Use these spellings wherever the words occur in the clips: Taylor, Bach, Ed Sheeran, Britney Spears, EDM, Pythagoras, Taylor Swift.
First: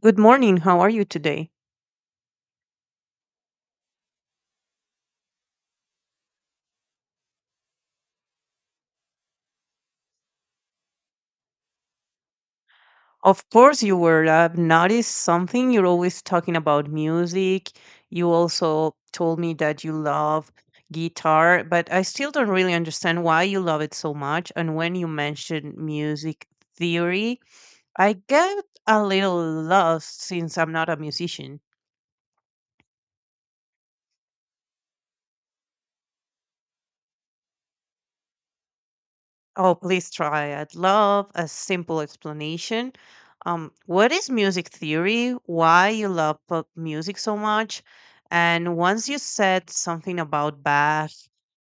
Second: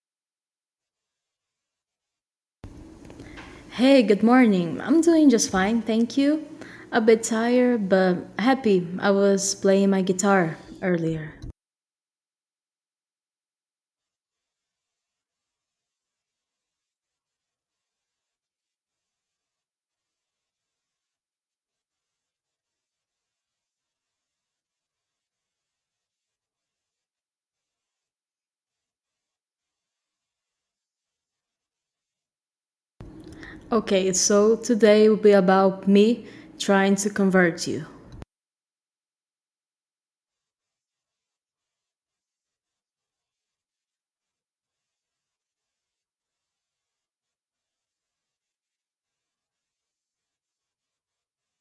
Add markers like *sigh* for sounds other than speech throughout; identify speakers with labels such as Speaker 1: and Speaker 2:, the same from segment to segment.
Speaker 1: Good morning. How are you today?
Speaker 2: Hey, good morning. I'm doing just fine, thank you. A bit tired, but happy. I was playing my guitar earlier.
Speaker 1: Of course, you were. I've noticed something. You're always talking about music. You also told me that you love guitar, but I still don't really understand why you love it so much. And when you mentioned music theory, I get a little lost since I'm not a musician.
Speaker 2: Okay, so today will be about me trying to convert you.
Speaker 1: Oh, please try. I'd love a simple explanation. What is music theory? Why you love pop music so much? And once you said something about Bach,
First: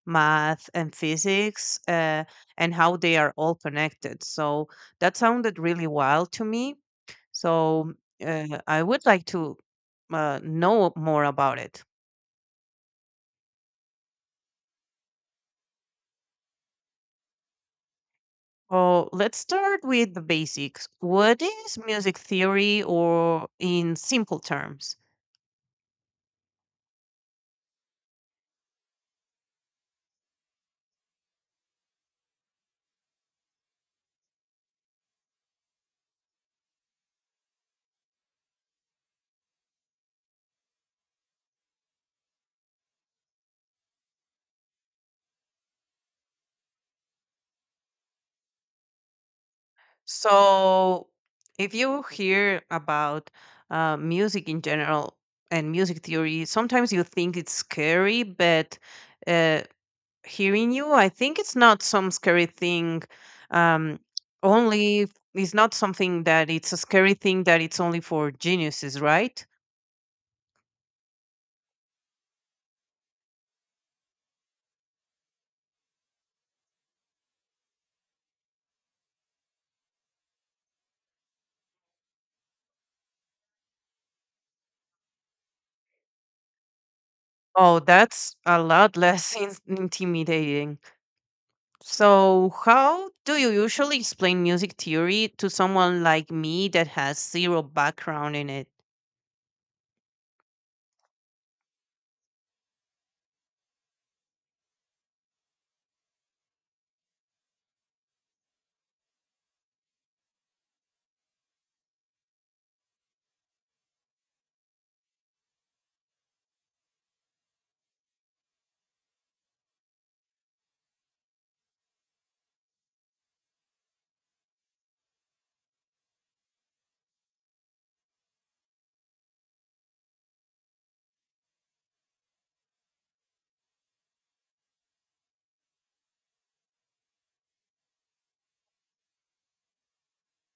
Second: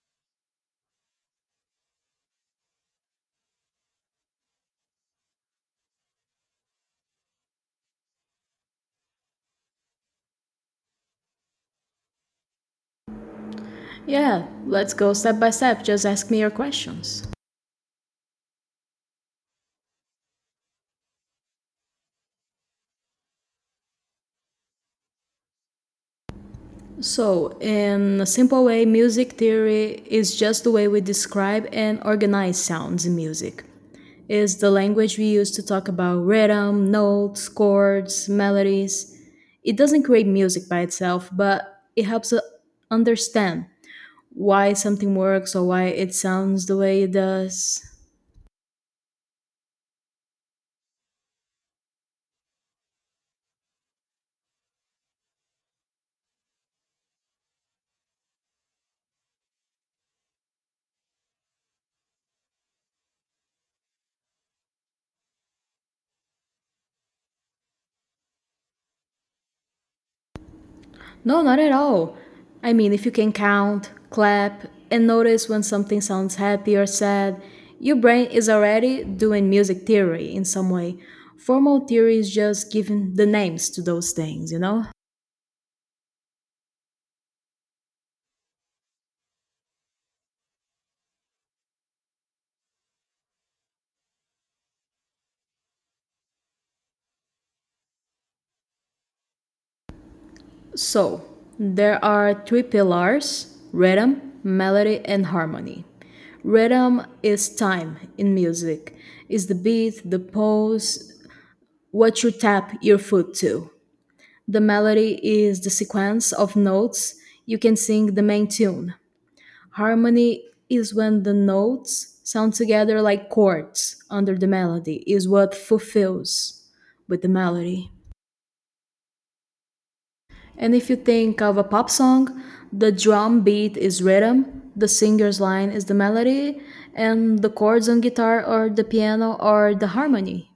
Speaker 1: math, and physics, and how they are all connected. So that sounded really wild to me. So I would like to know more about it.
Speaker 2: Yeah, let's go step by step. Just ask me your questions.
Speaker 1: Well, let's start with the basics. What is music theory, or in simple terms?
Speaker 2: So, in a simple way, music theory is just the way we describe and organize sounds in music. It's the language we use to talk about rhythm, notes, chords, melodies. It doesn't create music by itself, but it helps us understand why something works or why it sounds the way it does.
Speaker 1: So, if you hear about music in general and music theory, sometimes you think it's scary, but uh, hearing you, I think it's not some scary thing, um only it's not something that it's a scary thing that it's only for geniuses, right?
Speaker 2: No, not at all. I mean, if you can count, clap, and notice when something sounds happy or sad, your brain is already doing music theory in some way. Formal theory is just giving the names to those things, you know?
Speaker 1: Oh, that's a lot less *laughs* intimidating. So, how do you usually explain music theory to someone like me that has zero background in it?
Speaker 2: So, there are three pillars: rhythm, melody, and harmony. Rhythm is time in music, is the beat, the pose, what you tap your foot to. The melody is the sequence of notes you can sing, the main tune. Harmony is when the notes sound together like chords under the melody, is what fulfills with the melody. And if you think of a pop song, the drum beat is rhythm, the singer's line is the melody, and the chords on guitar or the piano are the harmony.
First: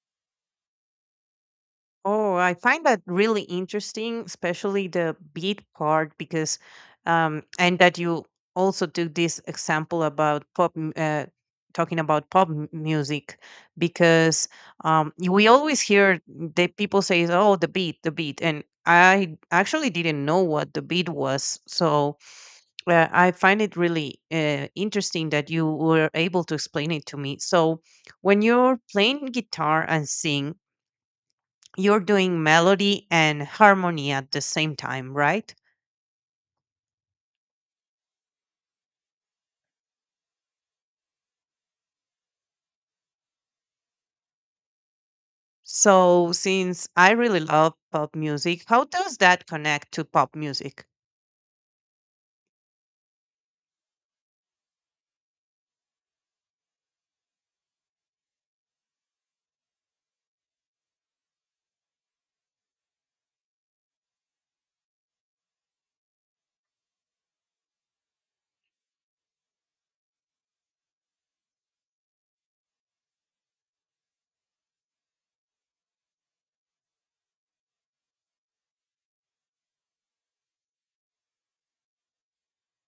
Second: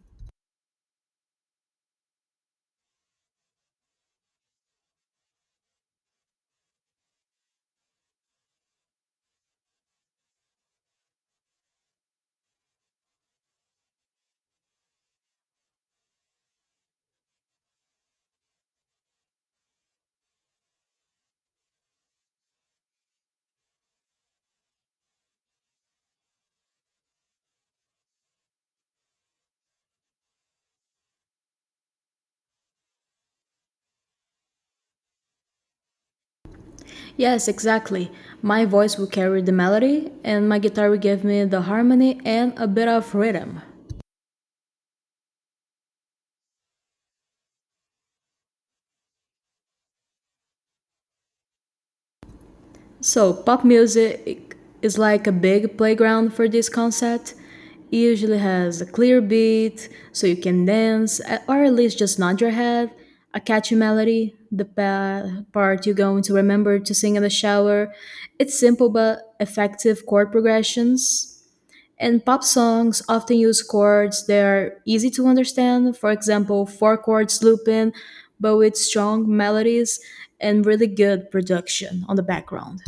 Speaker 1: Oh, I find that really interesting, especially the beat part, because, and that you also took this example about pop, talking about pop music, because we always hear the people say, "Oh, the beat," and I actually didn't know what the beat was, so I find it really interesting that you were able to explain it to me. So, when you're playing guitar and sing, you're doing melody and harmony at the same time, right?
Speaker 2: Yes, exactly. My voice will carry the melody, and my guitar will give me the harmony and a bit of rhythm.
Speaker 1: So, since I really love pop music, how does that connect to pop music?
Speaker 2: So, pop music is like a big playground for this concept. It usually has a clear beat, so you can dance, or at least just nod your head, a catchy melody, the part you're going to remember to sing in the shower. It's simple but effective chord progressions. And pop songs often use chords that are easy to understand, for example, four chords looping, but with strong melodies and really good production on the background.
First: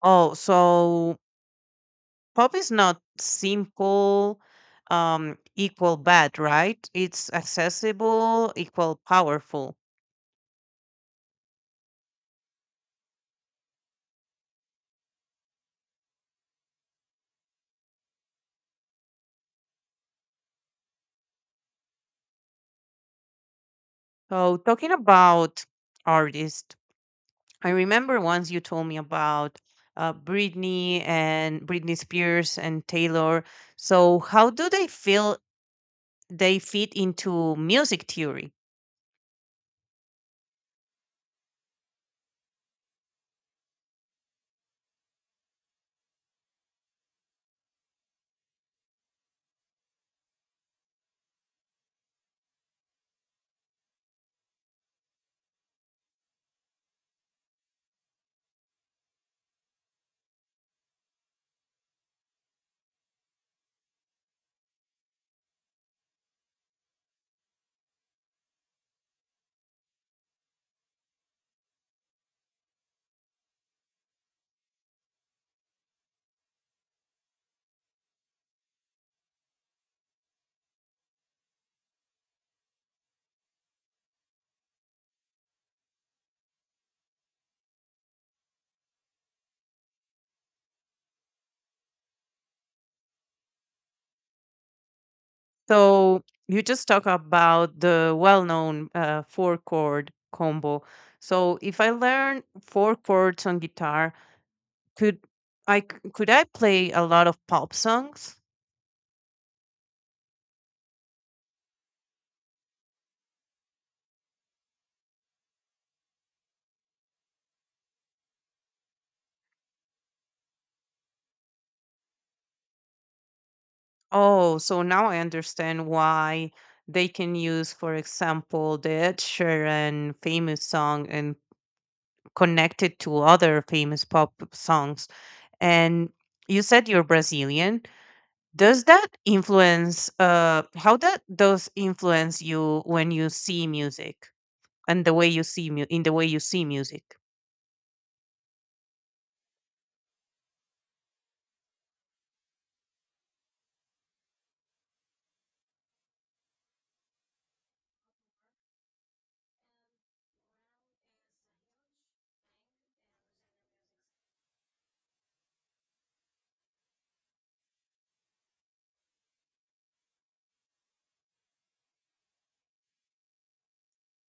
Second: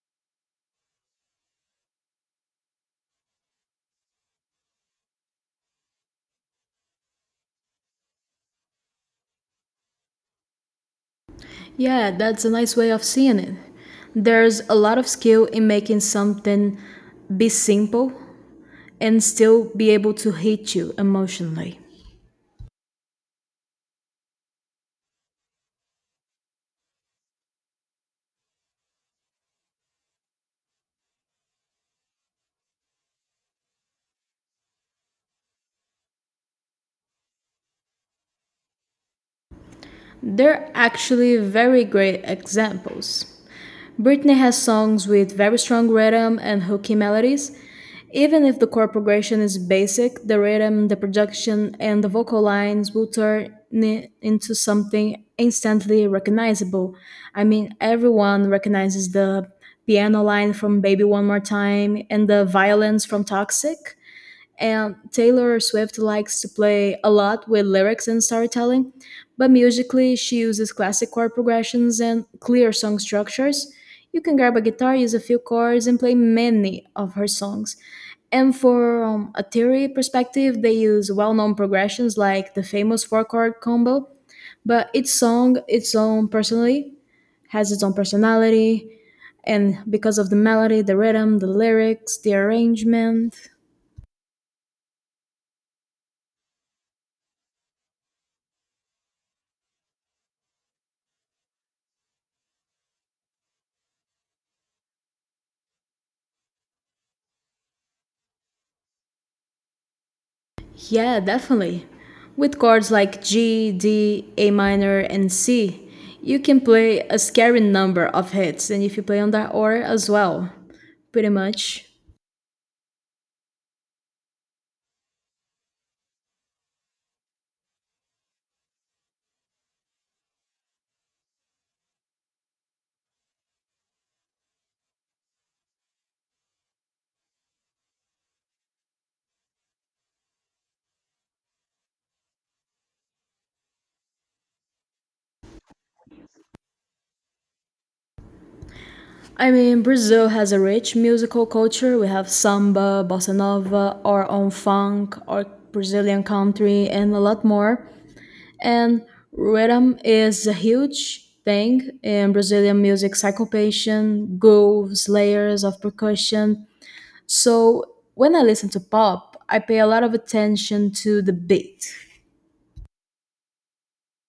Speaker 1: Oh, so pop is not simple, equal bad, right? It's accessible, equal powerful.
Speaker 2: Yeah, that's a nice way of seeing it. There's a lot of skill in making something be simple and still be able to hit you emotionally.
Speaker 1: So, talking about artists, I remember once you told me about Britney and Britney Spears and Taylor. So, how do they feel they fit into music theory?
Speaker 2: They're actually very great examples. Britney has songs with very strong rhythm and hooky melodies. Even if the chord progression is basic, the rhythm, the production, and the vocal lines will turn it into something instantly recognizable. I mean, everyone recognizes the piano line from Baby One More Time and the violins from Toxic. And Taylor Swift likes to play a lot with lyrics and storytelling, but musically, she uses classic chord progressions and clear song structures. You can grab a guitar, use a few chords, and play many of her songs. And for a theory perspective, they use well known progressions like the famous four chord combo, but each song, its own personally, has its own personality. And because of the melody, the rhythm, the lyrics, the arrangement.
Speaker 1: So, you just talk about the well-known four-chord combo. So if I learn four chords on guitar, could could I play a lot of pop songs?
Speaker 2: Yeah, definitely. With chords like G, D, A minor, and C, you can play a scary number of hits, and if you play on that order as well, pretty much.
Speaker 1: Oh, so now I understand why they can use, for example, the Ed Sheeran famous song and connect it to other famous pop songs. And you said you're Brazilian. Does that influence how that does influence you when you see music and the way you see mu- in the way you see music?
Speaker 2: I mean, Brazil has a rich musical culture. We have samba, bossa nova, our own funk, our Brazilian country, and a lot more. And rhythm is a huge thing in Brazilian music: syncopation, grooves, layers of percussion. So when I listen to pop, I pay a lot of attention to the beat.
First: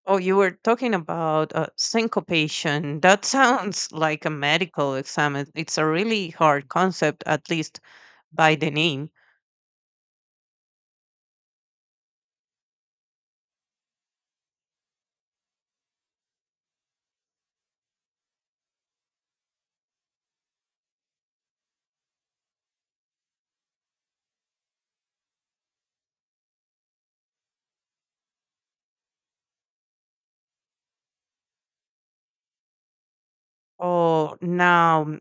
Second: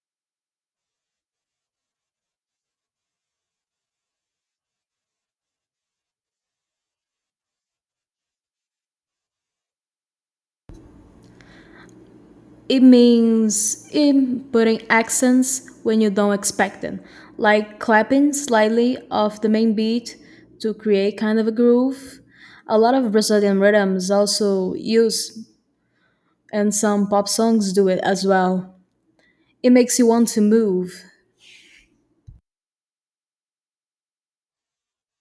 Speaker 1: Oh, you were talking about syncopation. That *laughs* sounds like a medical exam. It's a really hard concept, at least by the name.
Speaker 2: It means in putting accents when you don't expect them, like clapping slightly off the main beat to create kind of a groove. A lot of Brazilian rhythms also use, and some pop songs do it as well. It makes you want to move.
Speaker 1: Oh, now mm,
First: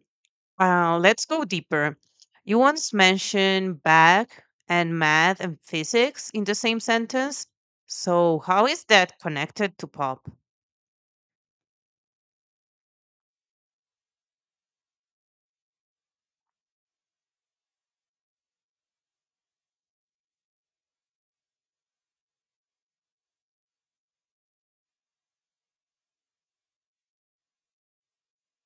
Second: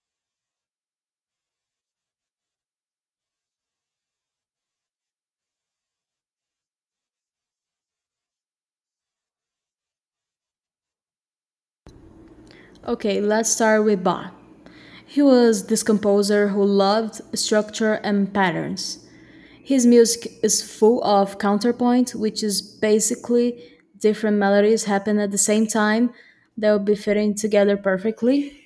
Speaker 1: uh, let's go deeper. You once mentioned Bach and math and physics in the same sentence. So, how is that connected to pop?
Speaker 2: Okay, let's start with Bach. He was this composer who loved structure and patterns. His music is full of counterpoint, which is basically different melodies happen at the same time that will be fitting together perfectly.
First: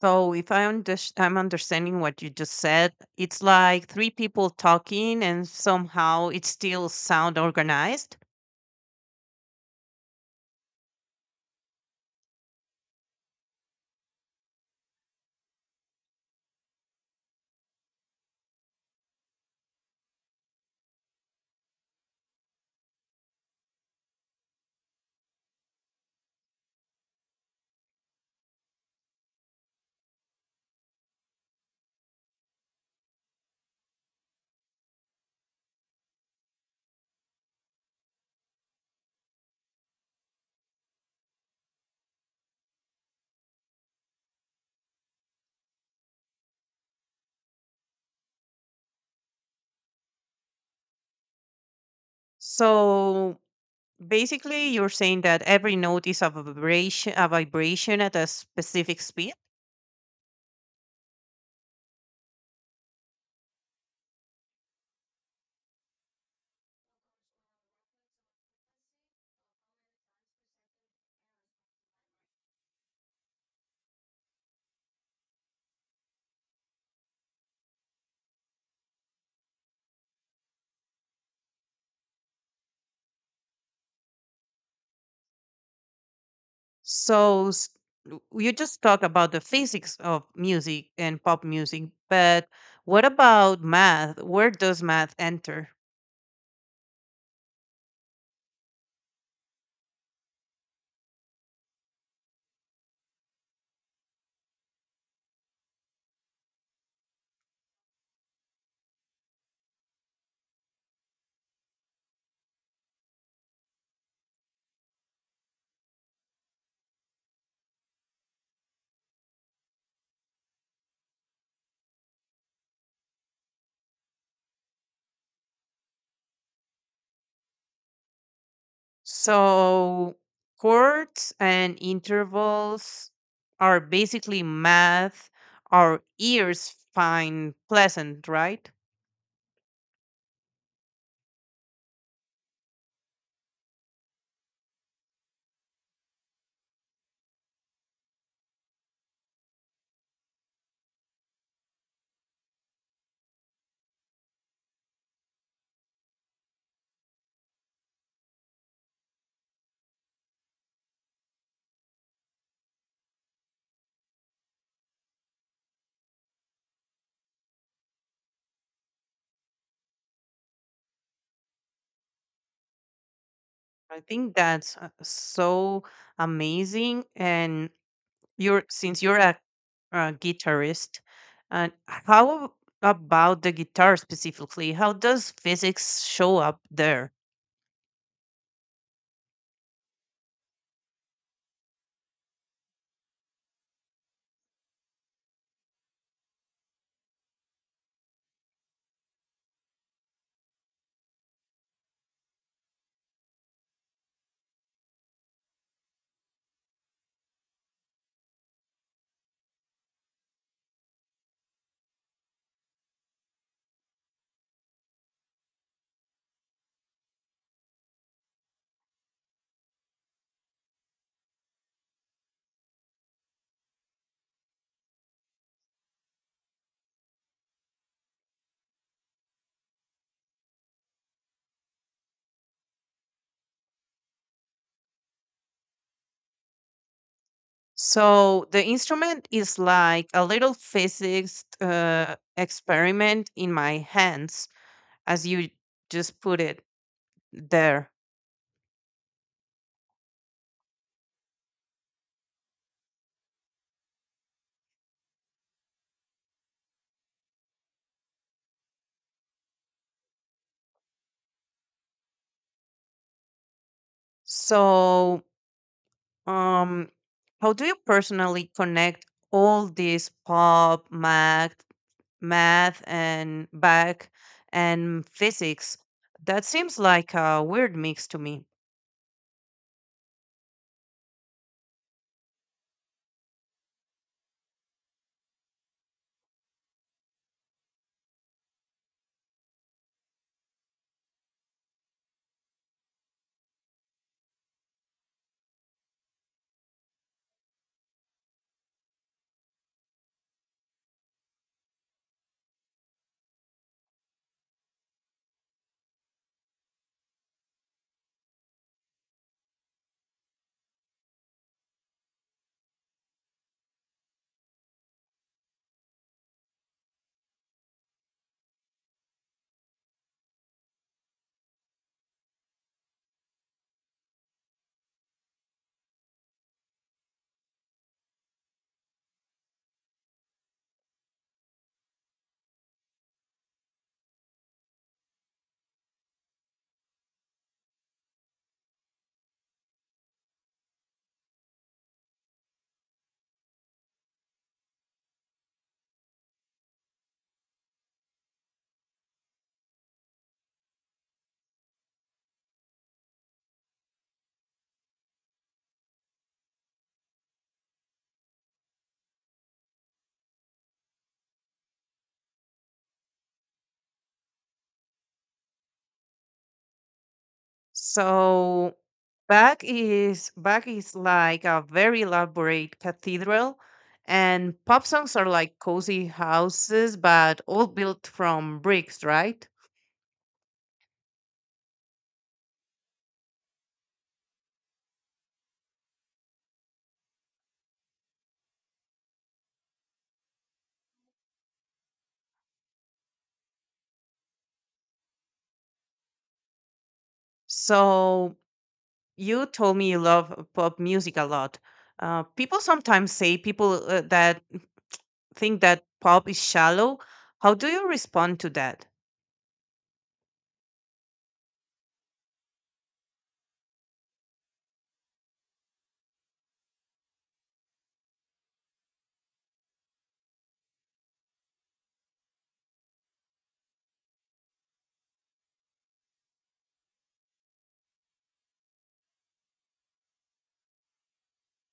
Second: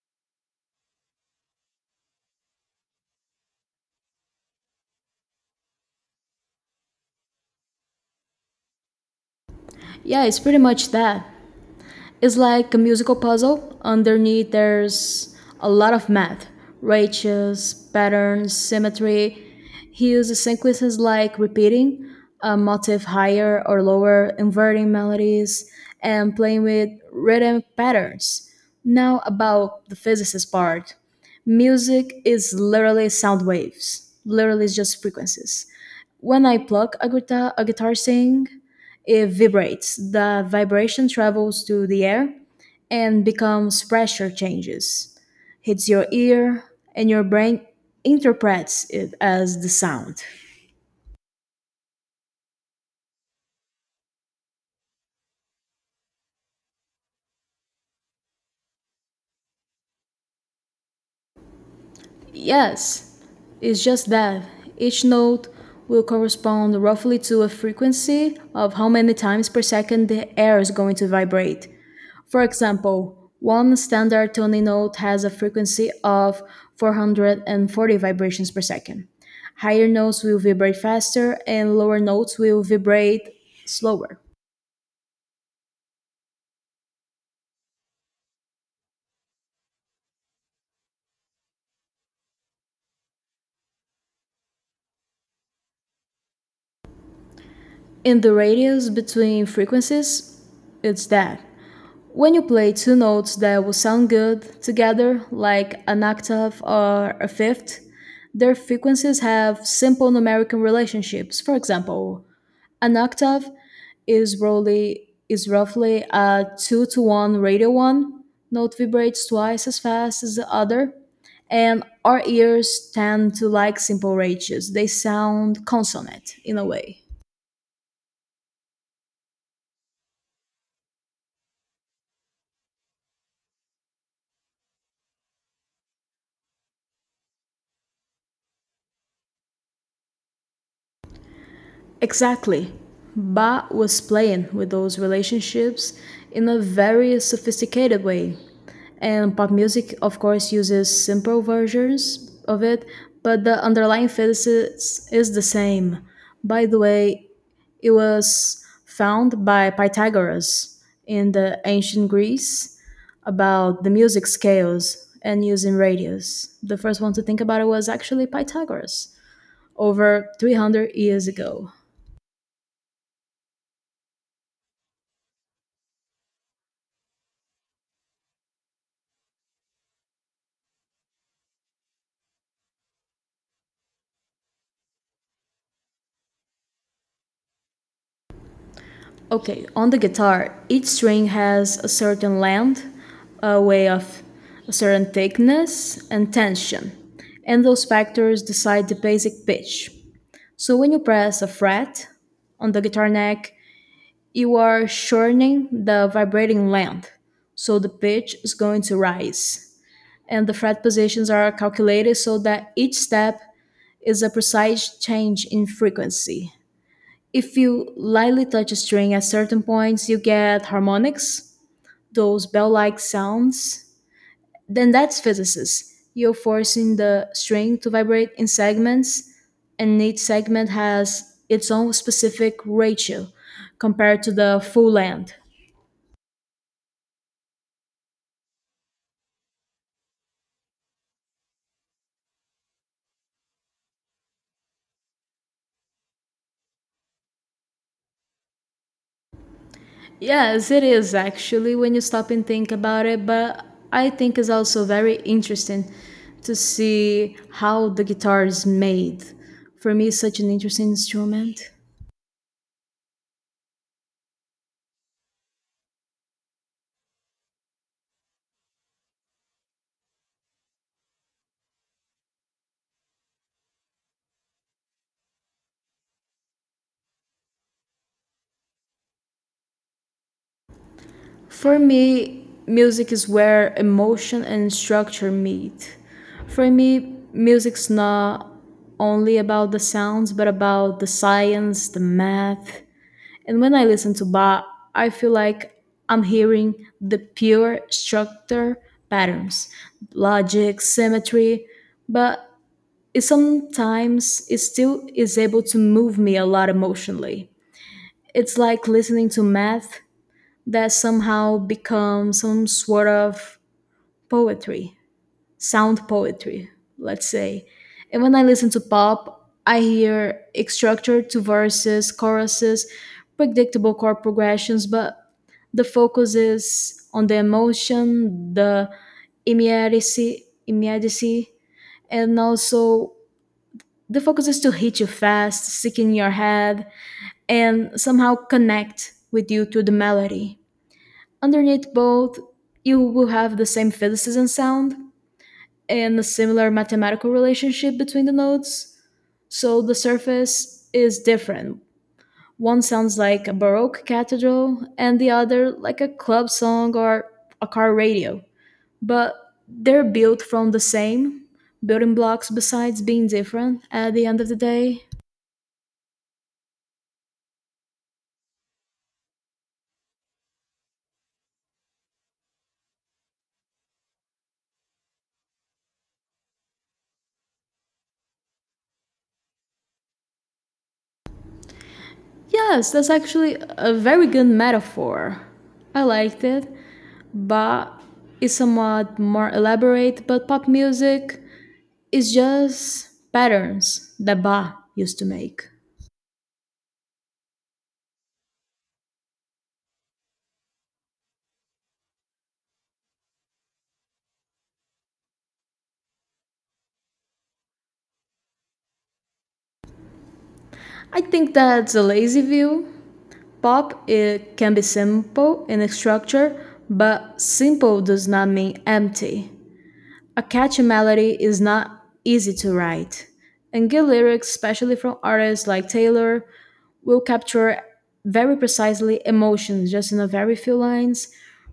Speaker 1: So, if I unders- I'm understanding what you just said, it's like three people talking and somehow it still sound organized.
Speaker 2: Yeah, it's pretty much that. It's like a musical puzzle. Underneath, there's a lot of math: ratios, patterns, symmetry. He uses sequences like repeating a motif higher or lower, inverting melodies, and playing with rhythm patterns. Now, about the physicist part, music is literally sound waves, literally, it's just frequencies. When I plug a guitar sing, it vibrates. The vibration travels to the air and becomes pressure changes, hits your ear, and your brain interprets it as the sound.
Speaker 1: So basically you're saying that every note is a vibration at a specific speed.
Speaker 2: Yes, it's just that each note will correspond roughly to a frequency of how many times per second the air is going to vibrate. For example, one standard Tony note has a frequency of 440 vibrations per second. Higher notes will vibrate faster and lower notes will vibrate slower.
Speaker 1: So you just talk about the physics of music and pop music, but what about math? Where does math enter?
Speaker 2: In the radius between frequencies, it's that. When you play two notes that will sound good together, like an octave or a fifth, their frequencies have simple numerical relationships. For example, an octave is roughly a 2 to 1 ratio. 1 note vibrates twice as fast as the other, and our ears tend to like simple ratios. They sound consonant in a way.
Speaker 1: So chords and intervals are basically math our ears find pleasant, right?
Speaker 2: Exactly. Bach was playing with those relationships in a very sophisticated way. And pop music, of course, uses simple versions of it, but the underlying physics is the same. By the way, it was found by Pythagoras in the ancient Greece about the music scales and using radius. The first one to think about it was actually Pythagoras over 300 years ago.
Speaker 1: I think that's so amazing. And you're since you're a guitarist, and how about the guitar specifically? How does physics show up there?
Speaker 2: Okay, on the guitar, each string has a certain length, a way of a certain thickness, and tension, and those factors decide the basic pitch. So when you press a fret on the guitar neck, you are shortening the vibrating length, so the pitch is going to rise. And the fret positions are calculated so that each step is a precise change in frequency. If you lightly touch a string at certain points, you get harmonics, those bell like sounds. Then that's physicists. You're forcing the string to vibrate in segments, and each segment has its own specific ratio compared to the full length.
Speaker 1: So the instrument is like a little physics experiment in my hands, as you just put it there.
Speaker 2: Yes, it is actually when you stop and think about it, but I think it's also very interesting to see how the guitar is made. For me, it's such an interesting instrument.
Speaker 1: So, um, how do you personally connect all this pop, math, and back and physics? That seems like a weird mix to me.
Speaker 2: For me, music is where emotion and structure meet. For me, music's not only about the sounds, but about the science, the math. And when I listen to Bach, I feel like I'm hearing the pure structure: patterns, logic, symmetry, but it sometimes it still is able to move me a lot emotionally. It's like listening to math that somehow become some sort of poetry, sound poetry, let's say. And when I listen to pop, I hear it structured to verses, choruses, predictable chord progressions, but the focus is on the emotion, the immediacy, and also the focus is to hit you fast, stick in your head, and somehow connect with you to the melody. Underneath both, you will have the same physicism sound and a similar mathematical relationship between the notes. So the surface is different. One sounds like a Baroque cathedral, and the other like a club song or a car radio. But they're built from the same building blocks, besides being different at the end of the day.
Speaker 1: So, back is like a very elaborate cathedral, and pop songs are like cozy houses, but all built from bricks, right?
Speaker 2: Yes, that's actually a very good metaphor. I liked it. But is somewhat more elaborate. But pop music is just patterns that Ba used to make.
Speaker 1: So, you told me you love pop music a lot. People sometimes say people that think that pop is shallow. How do you respond to that?
Speaker 2: I think that's a lazy view. Pop it can be simple in its structure, but simple does not mean empty. A catchy melody is not easy to write, and good lyrics, especially from artists like Taylor, will capture very precisely emotions just in a very few lines.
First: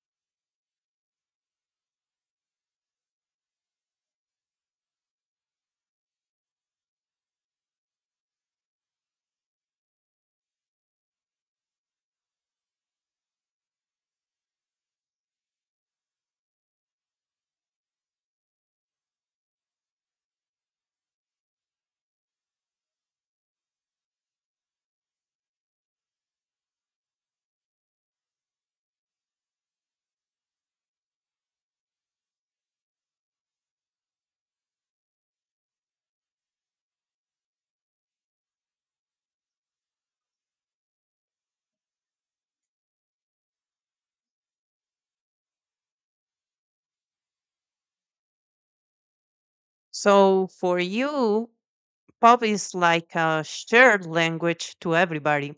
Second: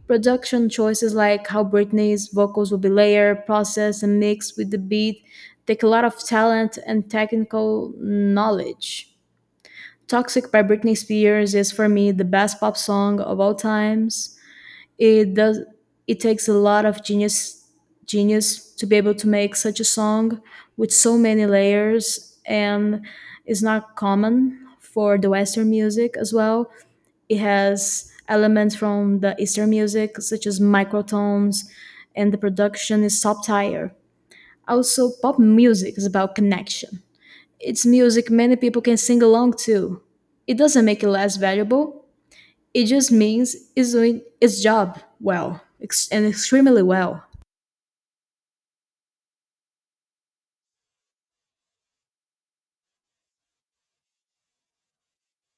Speaker 2: Production choices like how Britney's vocals will be layered, processed, and mixed with the beat take a lot of talent and technical knowledge. Toxic by Britney Spears is for me the best pop song of all times. it does it takes a lot of genius to be able to make such a song with so many layers, and it's not common for the western music as well. It has elements from the eastern music such as microtones, and the production is top tier. Also, pop music is about connection. It's music many people can sing along to. It doesn't make it less valuable. It just means it's doing its job well, and extremely well.
Speaker 1: So for you, pop is like a shared language to everybody.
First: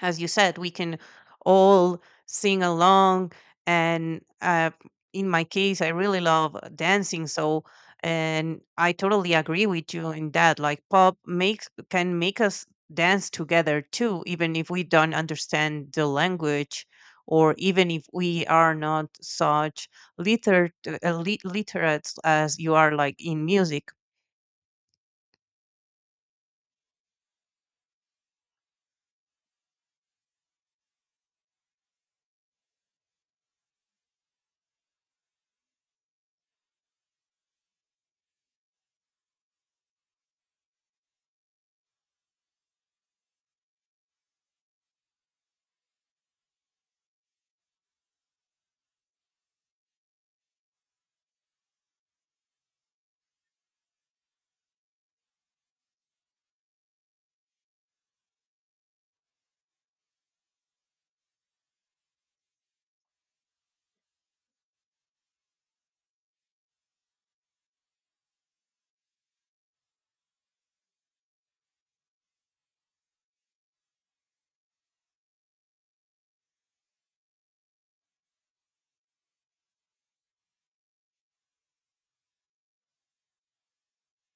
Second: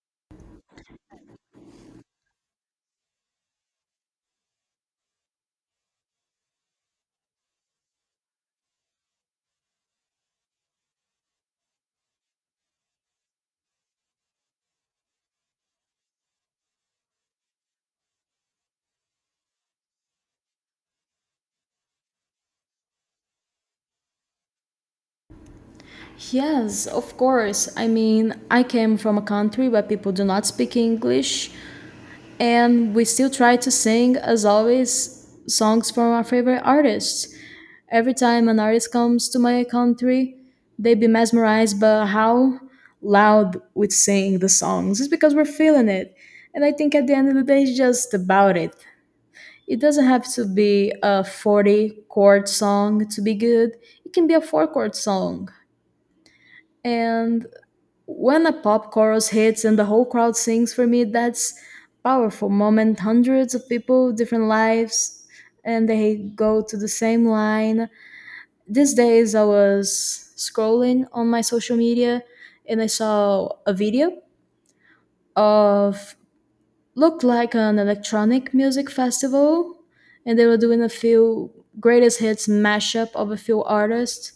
Speaker 1: As you said, we can all sing along. And in my case, I really love dancing. So, and I totally agree with you in that. Like pop makes can make us dance together too, even if we don't understand the language, or even if we are not such literate, literate as you are, like in music.
Speaker 2: Yes, of course. I mean, I came from a country where people do not speak English, and we still try to sing, as always, songs from our favorite artists. Every time an artist comes to my country, they be mesmerized by how loud we sing the songs. It's because we're feeling it. And I think at the end of the day, it's just about it. It doesn't have to be a 40 chord song to be good. It can be a four chord song. And when a pop chorus hits and the whole crowd sings for me, that's powerful moment. Hundreds of people, different lives, and they go to the same line. These days, I was scrolling on my social media and I saw a video of looked like an electronic music festival, and they were doing a few greatest hits mashup of a few artists.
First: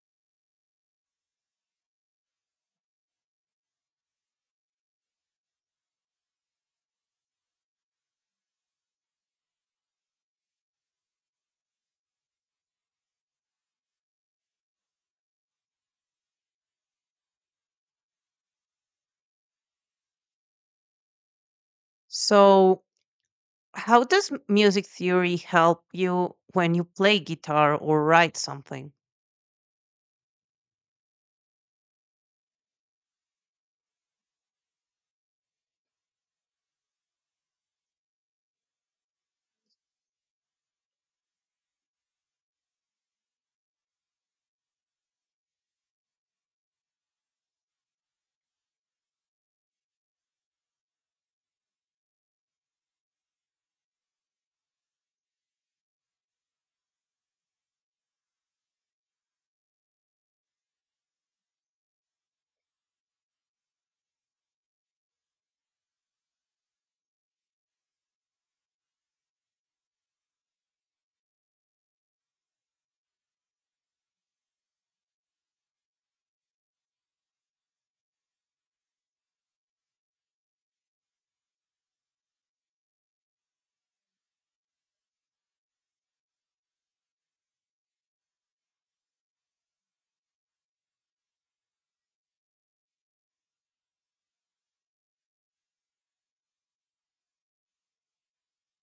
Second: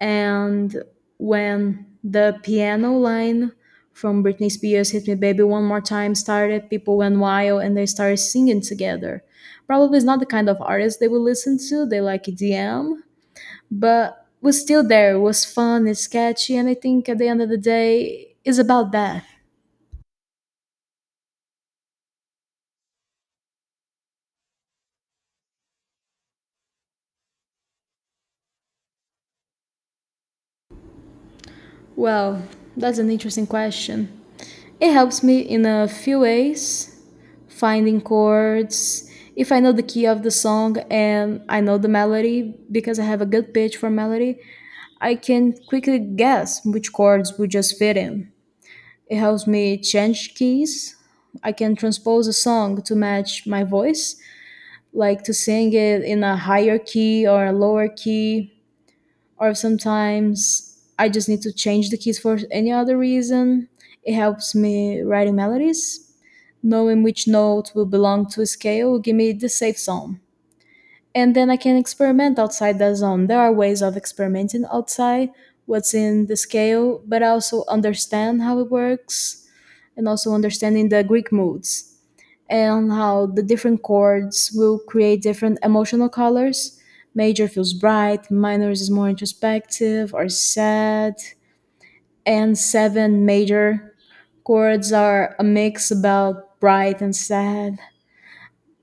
Speaker 2: And when the piano line from Britney Spears' Hit Me Baby One More Time started, people went wild and they started singing together. Probably it's not the kind of artist they would listen to, they like EDM, but was still there, it was fun, it's catchy, and I think at the end of the day it's about that.
Speaker 1: So, how does music theory help you when you play guitar or write something?
Speaker 2: Well, that's an interesting question. It helps me in a few ways finding chords. If I know the key of the song and I know the melody, because I have a good pitch for melody, I can quickly guess which chords would just fit in. It helps me change keys. I can transpose a song to match my voice, like to sing it in a higher key or a lower key, or sometimes I just need to change the keys for any other reason. It helps me writing melodies. Knowing which note will belong to a scale will give me the safe zone. And then I can experiment outside that zone. There are ways of experimenting outside what's in the scale, but I also understand how it works, and also understanding the Greek moods and how the different chords will create different emotional colors. Major feels bright, minor is more introspective or sad, and seven major chords are a mix about bright and sad.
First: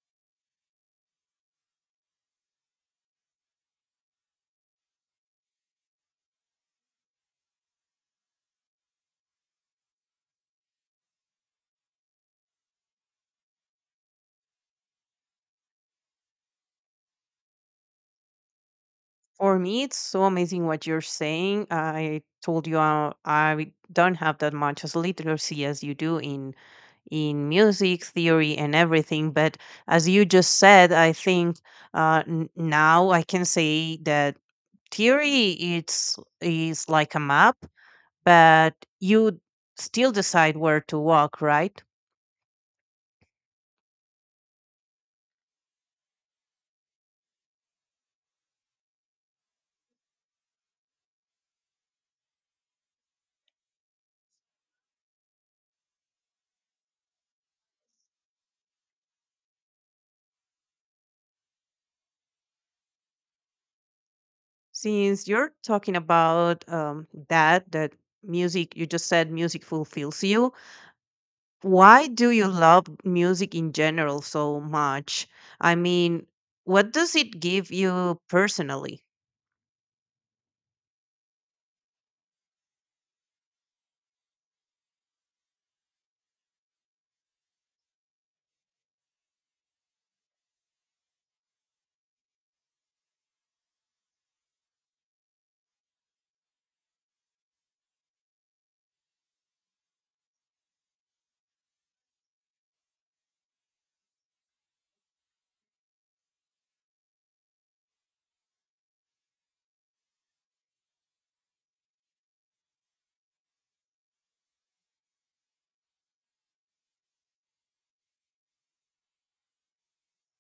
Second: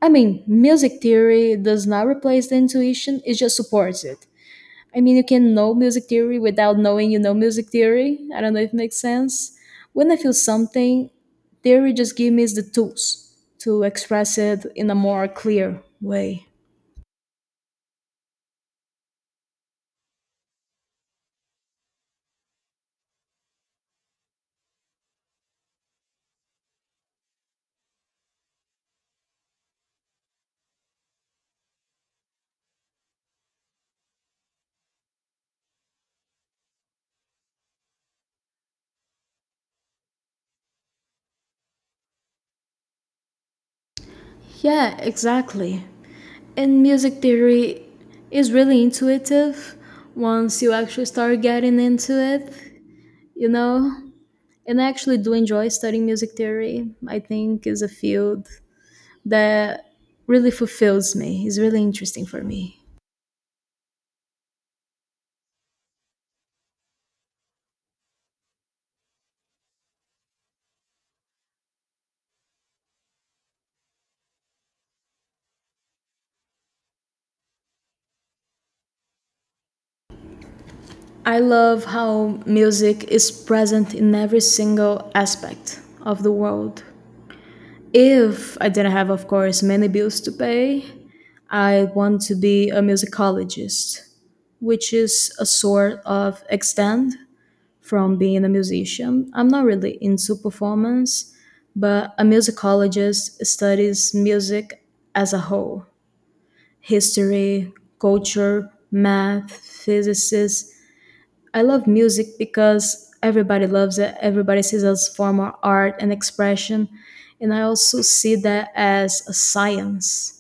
Speaker 2: I mean, music theory does not replace the intuition, it just supports it. I mean, you can know music theory without knowing you know music theory. I don't know if it makes sense. When I feel something, theory just gives me the tools to express it in a more clear way.
Speaker 1: For me, it's so amazing what you're saying. I told you, I don't have that much as literacy as you do in music theory and everything. But as you just said, I think now I can say that theory it's is like a map, but you still decide where to walk, right?
Speaker 2: Yeah, exactly. And music theory is really intuitive once you actually start getting into it, you know? And I actually do enjoy studying music theory. I think is a field that really fulfills me. It's really interesting for me.
Speaker 1: Since you're talking about that music, you just said music fulfills you. Why do you love music in general so much? I mean, what does it give you personally?
Speaker 2: I love how music is present in every single aspect of the world. If I didn't have, of course, many bills to pay, I want to be a musicologist, which is a sort of extend from being a musician. I'm not really into performance, but a musicologist studies music as a whole: history, culture, math, physicists. I love music because everybody loves it. Everybody sees it as form of art and expression, and I also see that as a science.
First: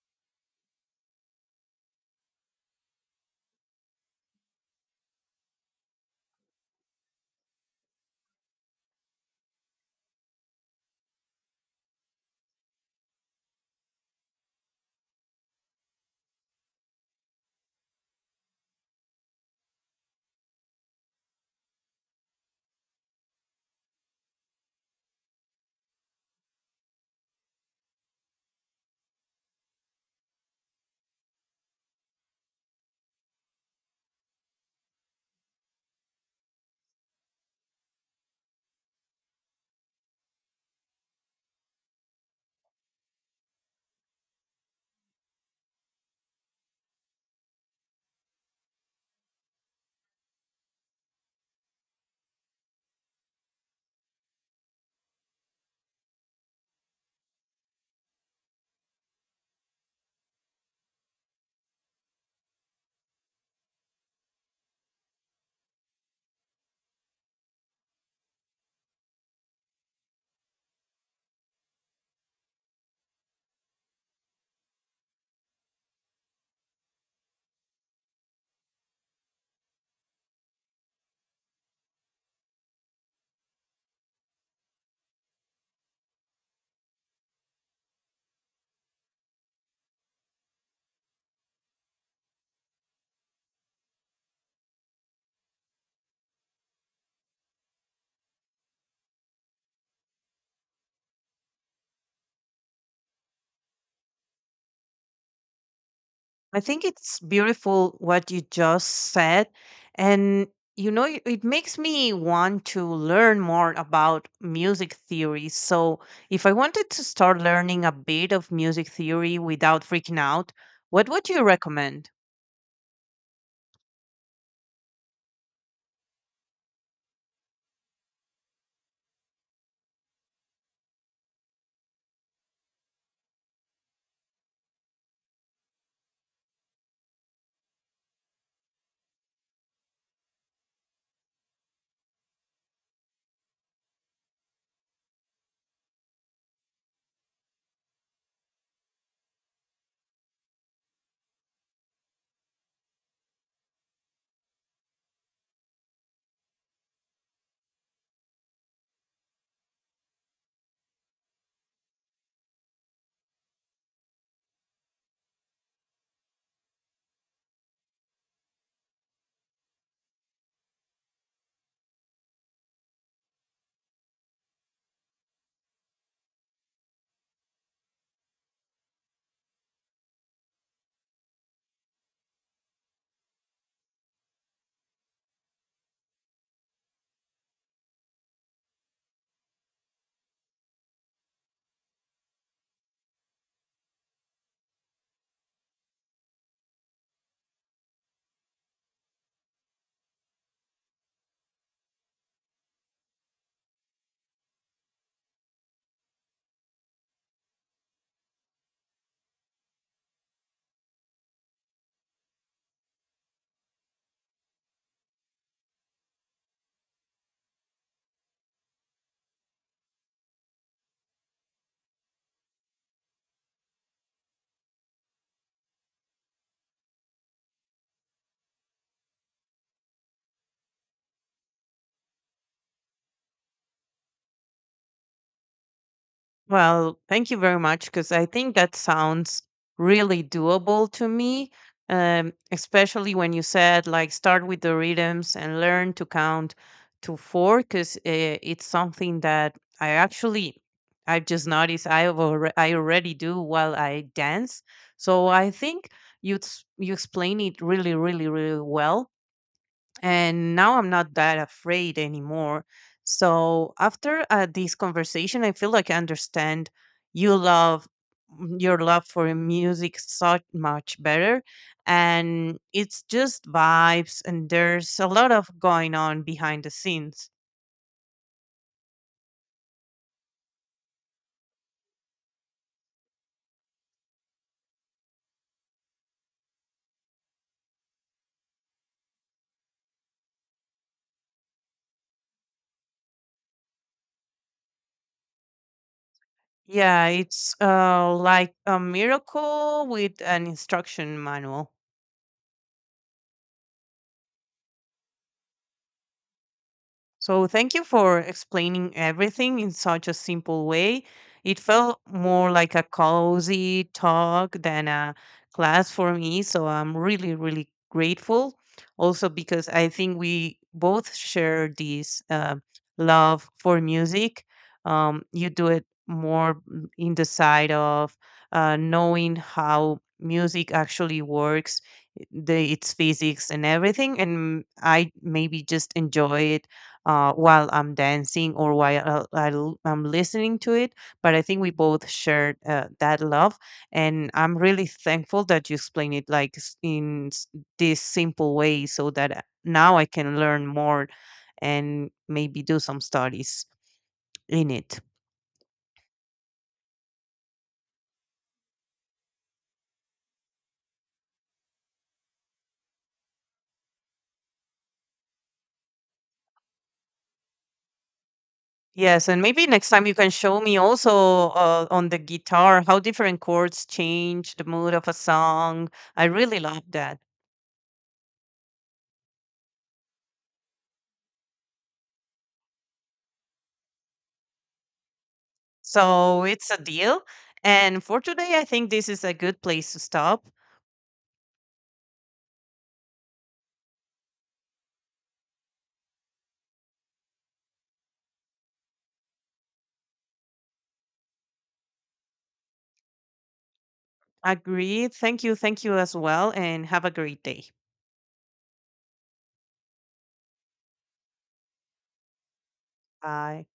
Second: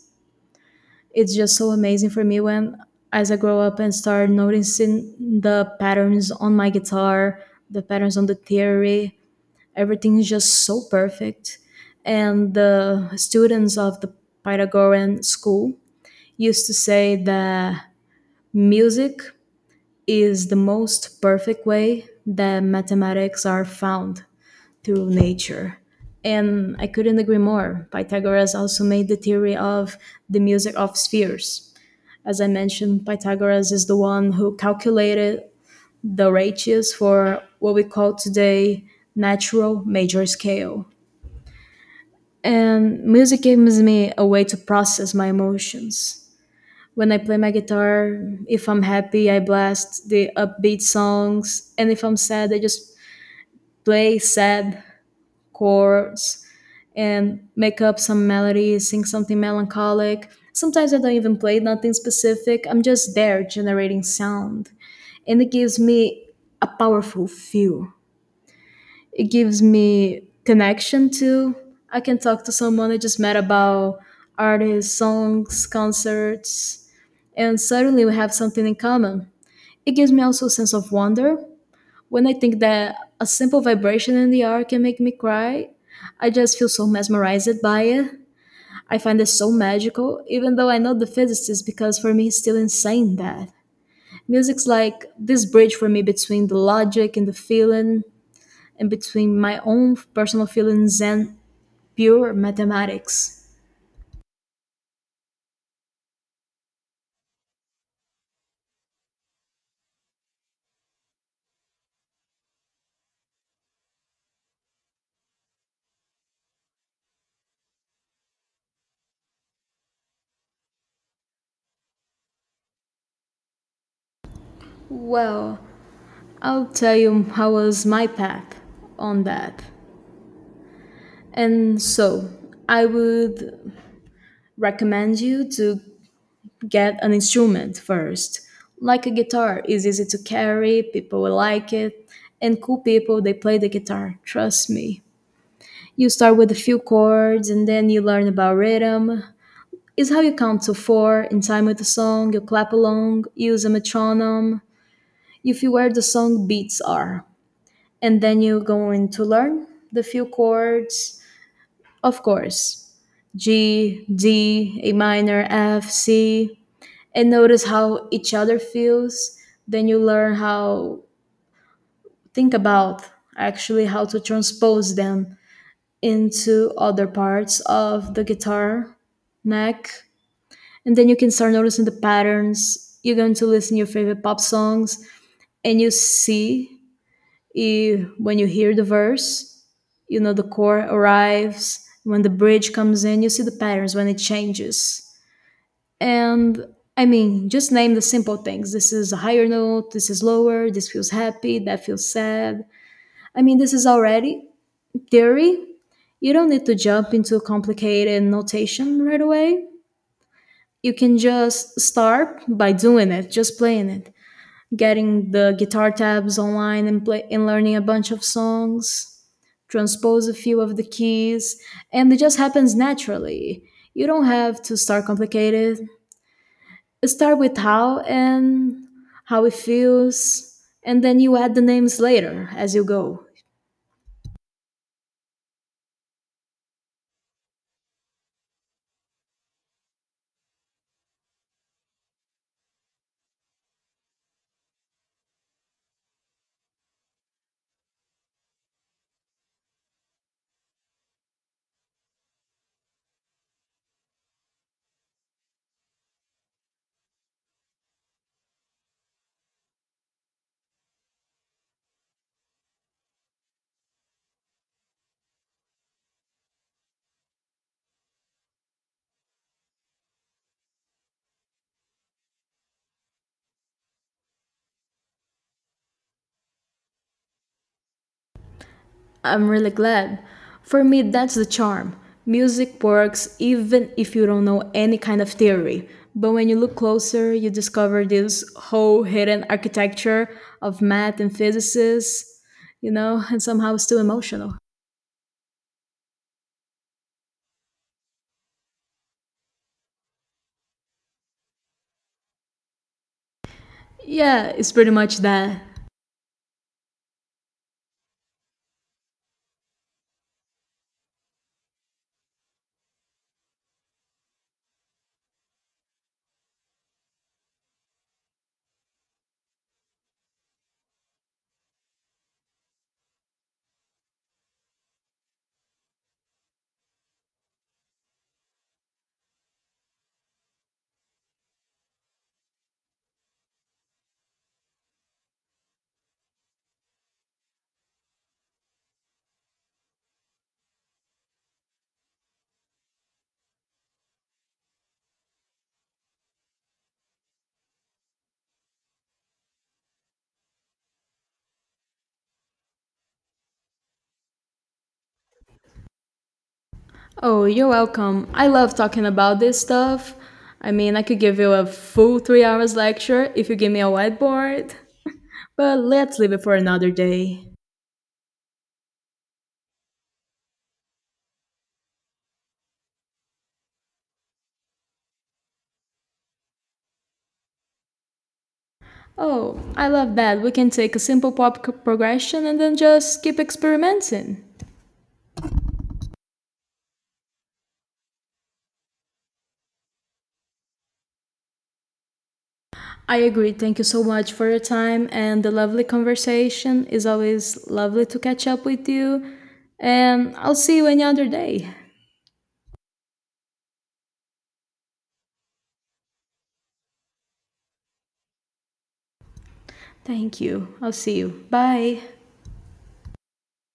Speaker 2: It's just so amazing for me when, as I grow up and start noticing the patterns on my guitar, the patterns on the theory, everything is just so perfect. And the students of the Pythagorean school used to say that music is the most perfect way that mathematics are found through nature. And I couldn't agree more. Pythagoras also made the theory of the music of spheres. As I mentioned, Pythagoras is the one who calculated the ratios for what we call today natural major scale. And music gives me a way to process my emotions. When I play my guitar, if I'm happy, I blast the upbeat songs, and if I'm sad, I just play sad chords and make up some melody, sing something melancholic. Sometimes I don't even play nothing specific. I'm just there generating sound, and it gives me a powerful feel. It gives me connection to. I can talk to someone I just met about artists, songs, concerts, and suddenly we have something in common. It gives me also a sense of wonder. When I think that a simple vibration in the air can make me cry, I just feel so mesmerized by it. I find it so magical, even though I know the physicist, because for me it's still insane that. Music's like this bridge for me between the logic and the feeling, and between my own personal feelings and pure mathematics.
Speaker 1: I think it's beautiful what you just said. And, you know, it makes me want to learn more about music theory. So, if I wanted to start learning a bit of music theory without freaking out, what would you recommend?
Speaker 2: Well, I'll tell you how was my path on that. And so, I would recommend you to get an instrument first. Like a guitar is easy to carry, people will like it, and cool people they play the guitar, trust me. You start with a few chords and then you learn about rhythm. It's how you count to four in time with the song, you clap along, use a metronome, you feel where the song beats are. And then you're going to learn the few chords. Of course, G, D, A minor, F, C, and notice how each other feels. Then you learn how think about actually how to transpose them into other parts of the guitar neck, and then you can start noticing the patterns. You're going to listen your favorite pop songs and you see if, when you hear the verse, you know the chord arrives. When the bridge comes in, you see the patterns when it changes. And I mean, just name the simple things. This is a higher note, this is lower, this feels happy, that feels sad. I mean, this is already theory. You don't need to jump into complicated notation right away. You can just start by doing it, just playing it, getting the guitar tabs online and play and learning a bunch of songs, transpose a few of the keys, and it just happens naturally. You don't have to start complicated. Start with how and how it feels, and then you add the names later as you go.
Speaker 1: Well, thank you very much because I think that sounds really doable to me. Especially when you said like start with the rhythms and learn to count to four, because it's something that I've just noticed I already do while I dance. So I think you explain it really really really well and now I'm not that afraid anymore. So after this conversation, I feel like I understand you love your love for music so much better, and it's just vibes and there's a lot of going on behind the scenes.
Speaker 2: I'm really glad. For me, that's the charm. Music works even if you don't know any kind of theory. But when you look closer, you discover this whole hidden architecture of math and physicists, you know, and somehow it's still emotional.
Speaker 1: Yeah, it's like a miracle with an instruction manual.
Speaker 2: Yeah, it's pretty much that.
Speaker 1: So, thank you for explaining everything in such a simple way. It felt more like a cozy talk than a class for me. So, I'm really, really grateful. Also, because I think we both share this love for music. You do it more in the side of knowing how music actually works, its physics and everything. And I maybe just enjoy it while I'm dancing or while I am listening to it. But I think we both shared that love, and I'm really thankful that you explain it like this simple way, so that now I can learn more and maybe do some studies in it.
Speaker 2: Oh, you're welcome. I love talking about this stuff. I mean, I could give you a full 3 hours lecture if you give me a whiteboard, but let's leave it for another day.
Speaker 1: Yes, and maybe next time you can show me also on the guitar how different chords change the mood of a song. I really love that.
Speaker 2: Oh, I love that. We can take a simple pop progression and then just keep experimenting.
Speaker 1: So it's a deal. And for today, I think this is a good place to stop.
Speaker 2: I agree. Thank you so much for your time and the lovely conversation. It's always lovely to catch up with you. And I'll see you any other day.
Speaker 1: Agreed. Thank you. Thank you as well. And have a great day.
Speaker 2: Thank you. I'll see you. Bye.
Speaker 1: Bye.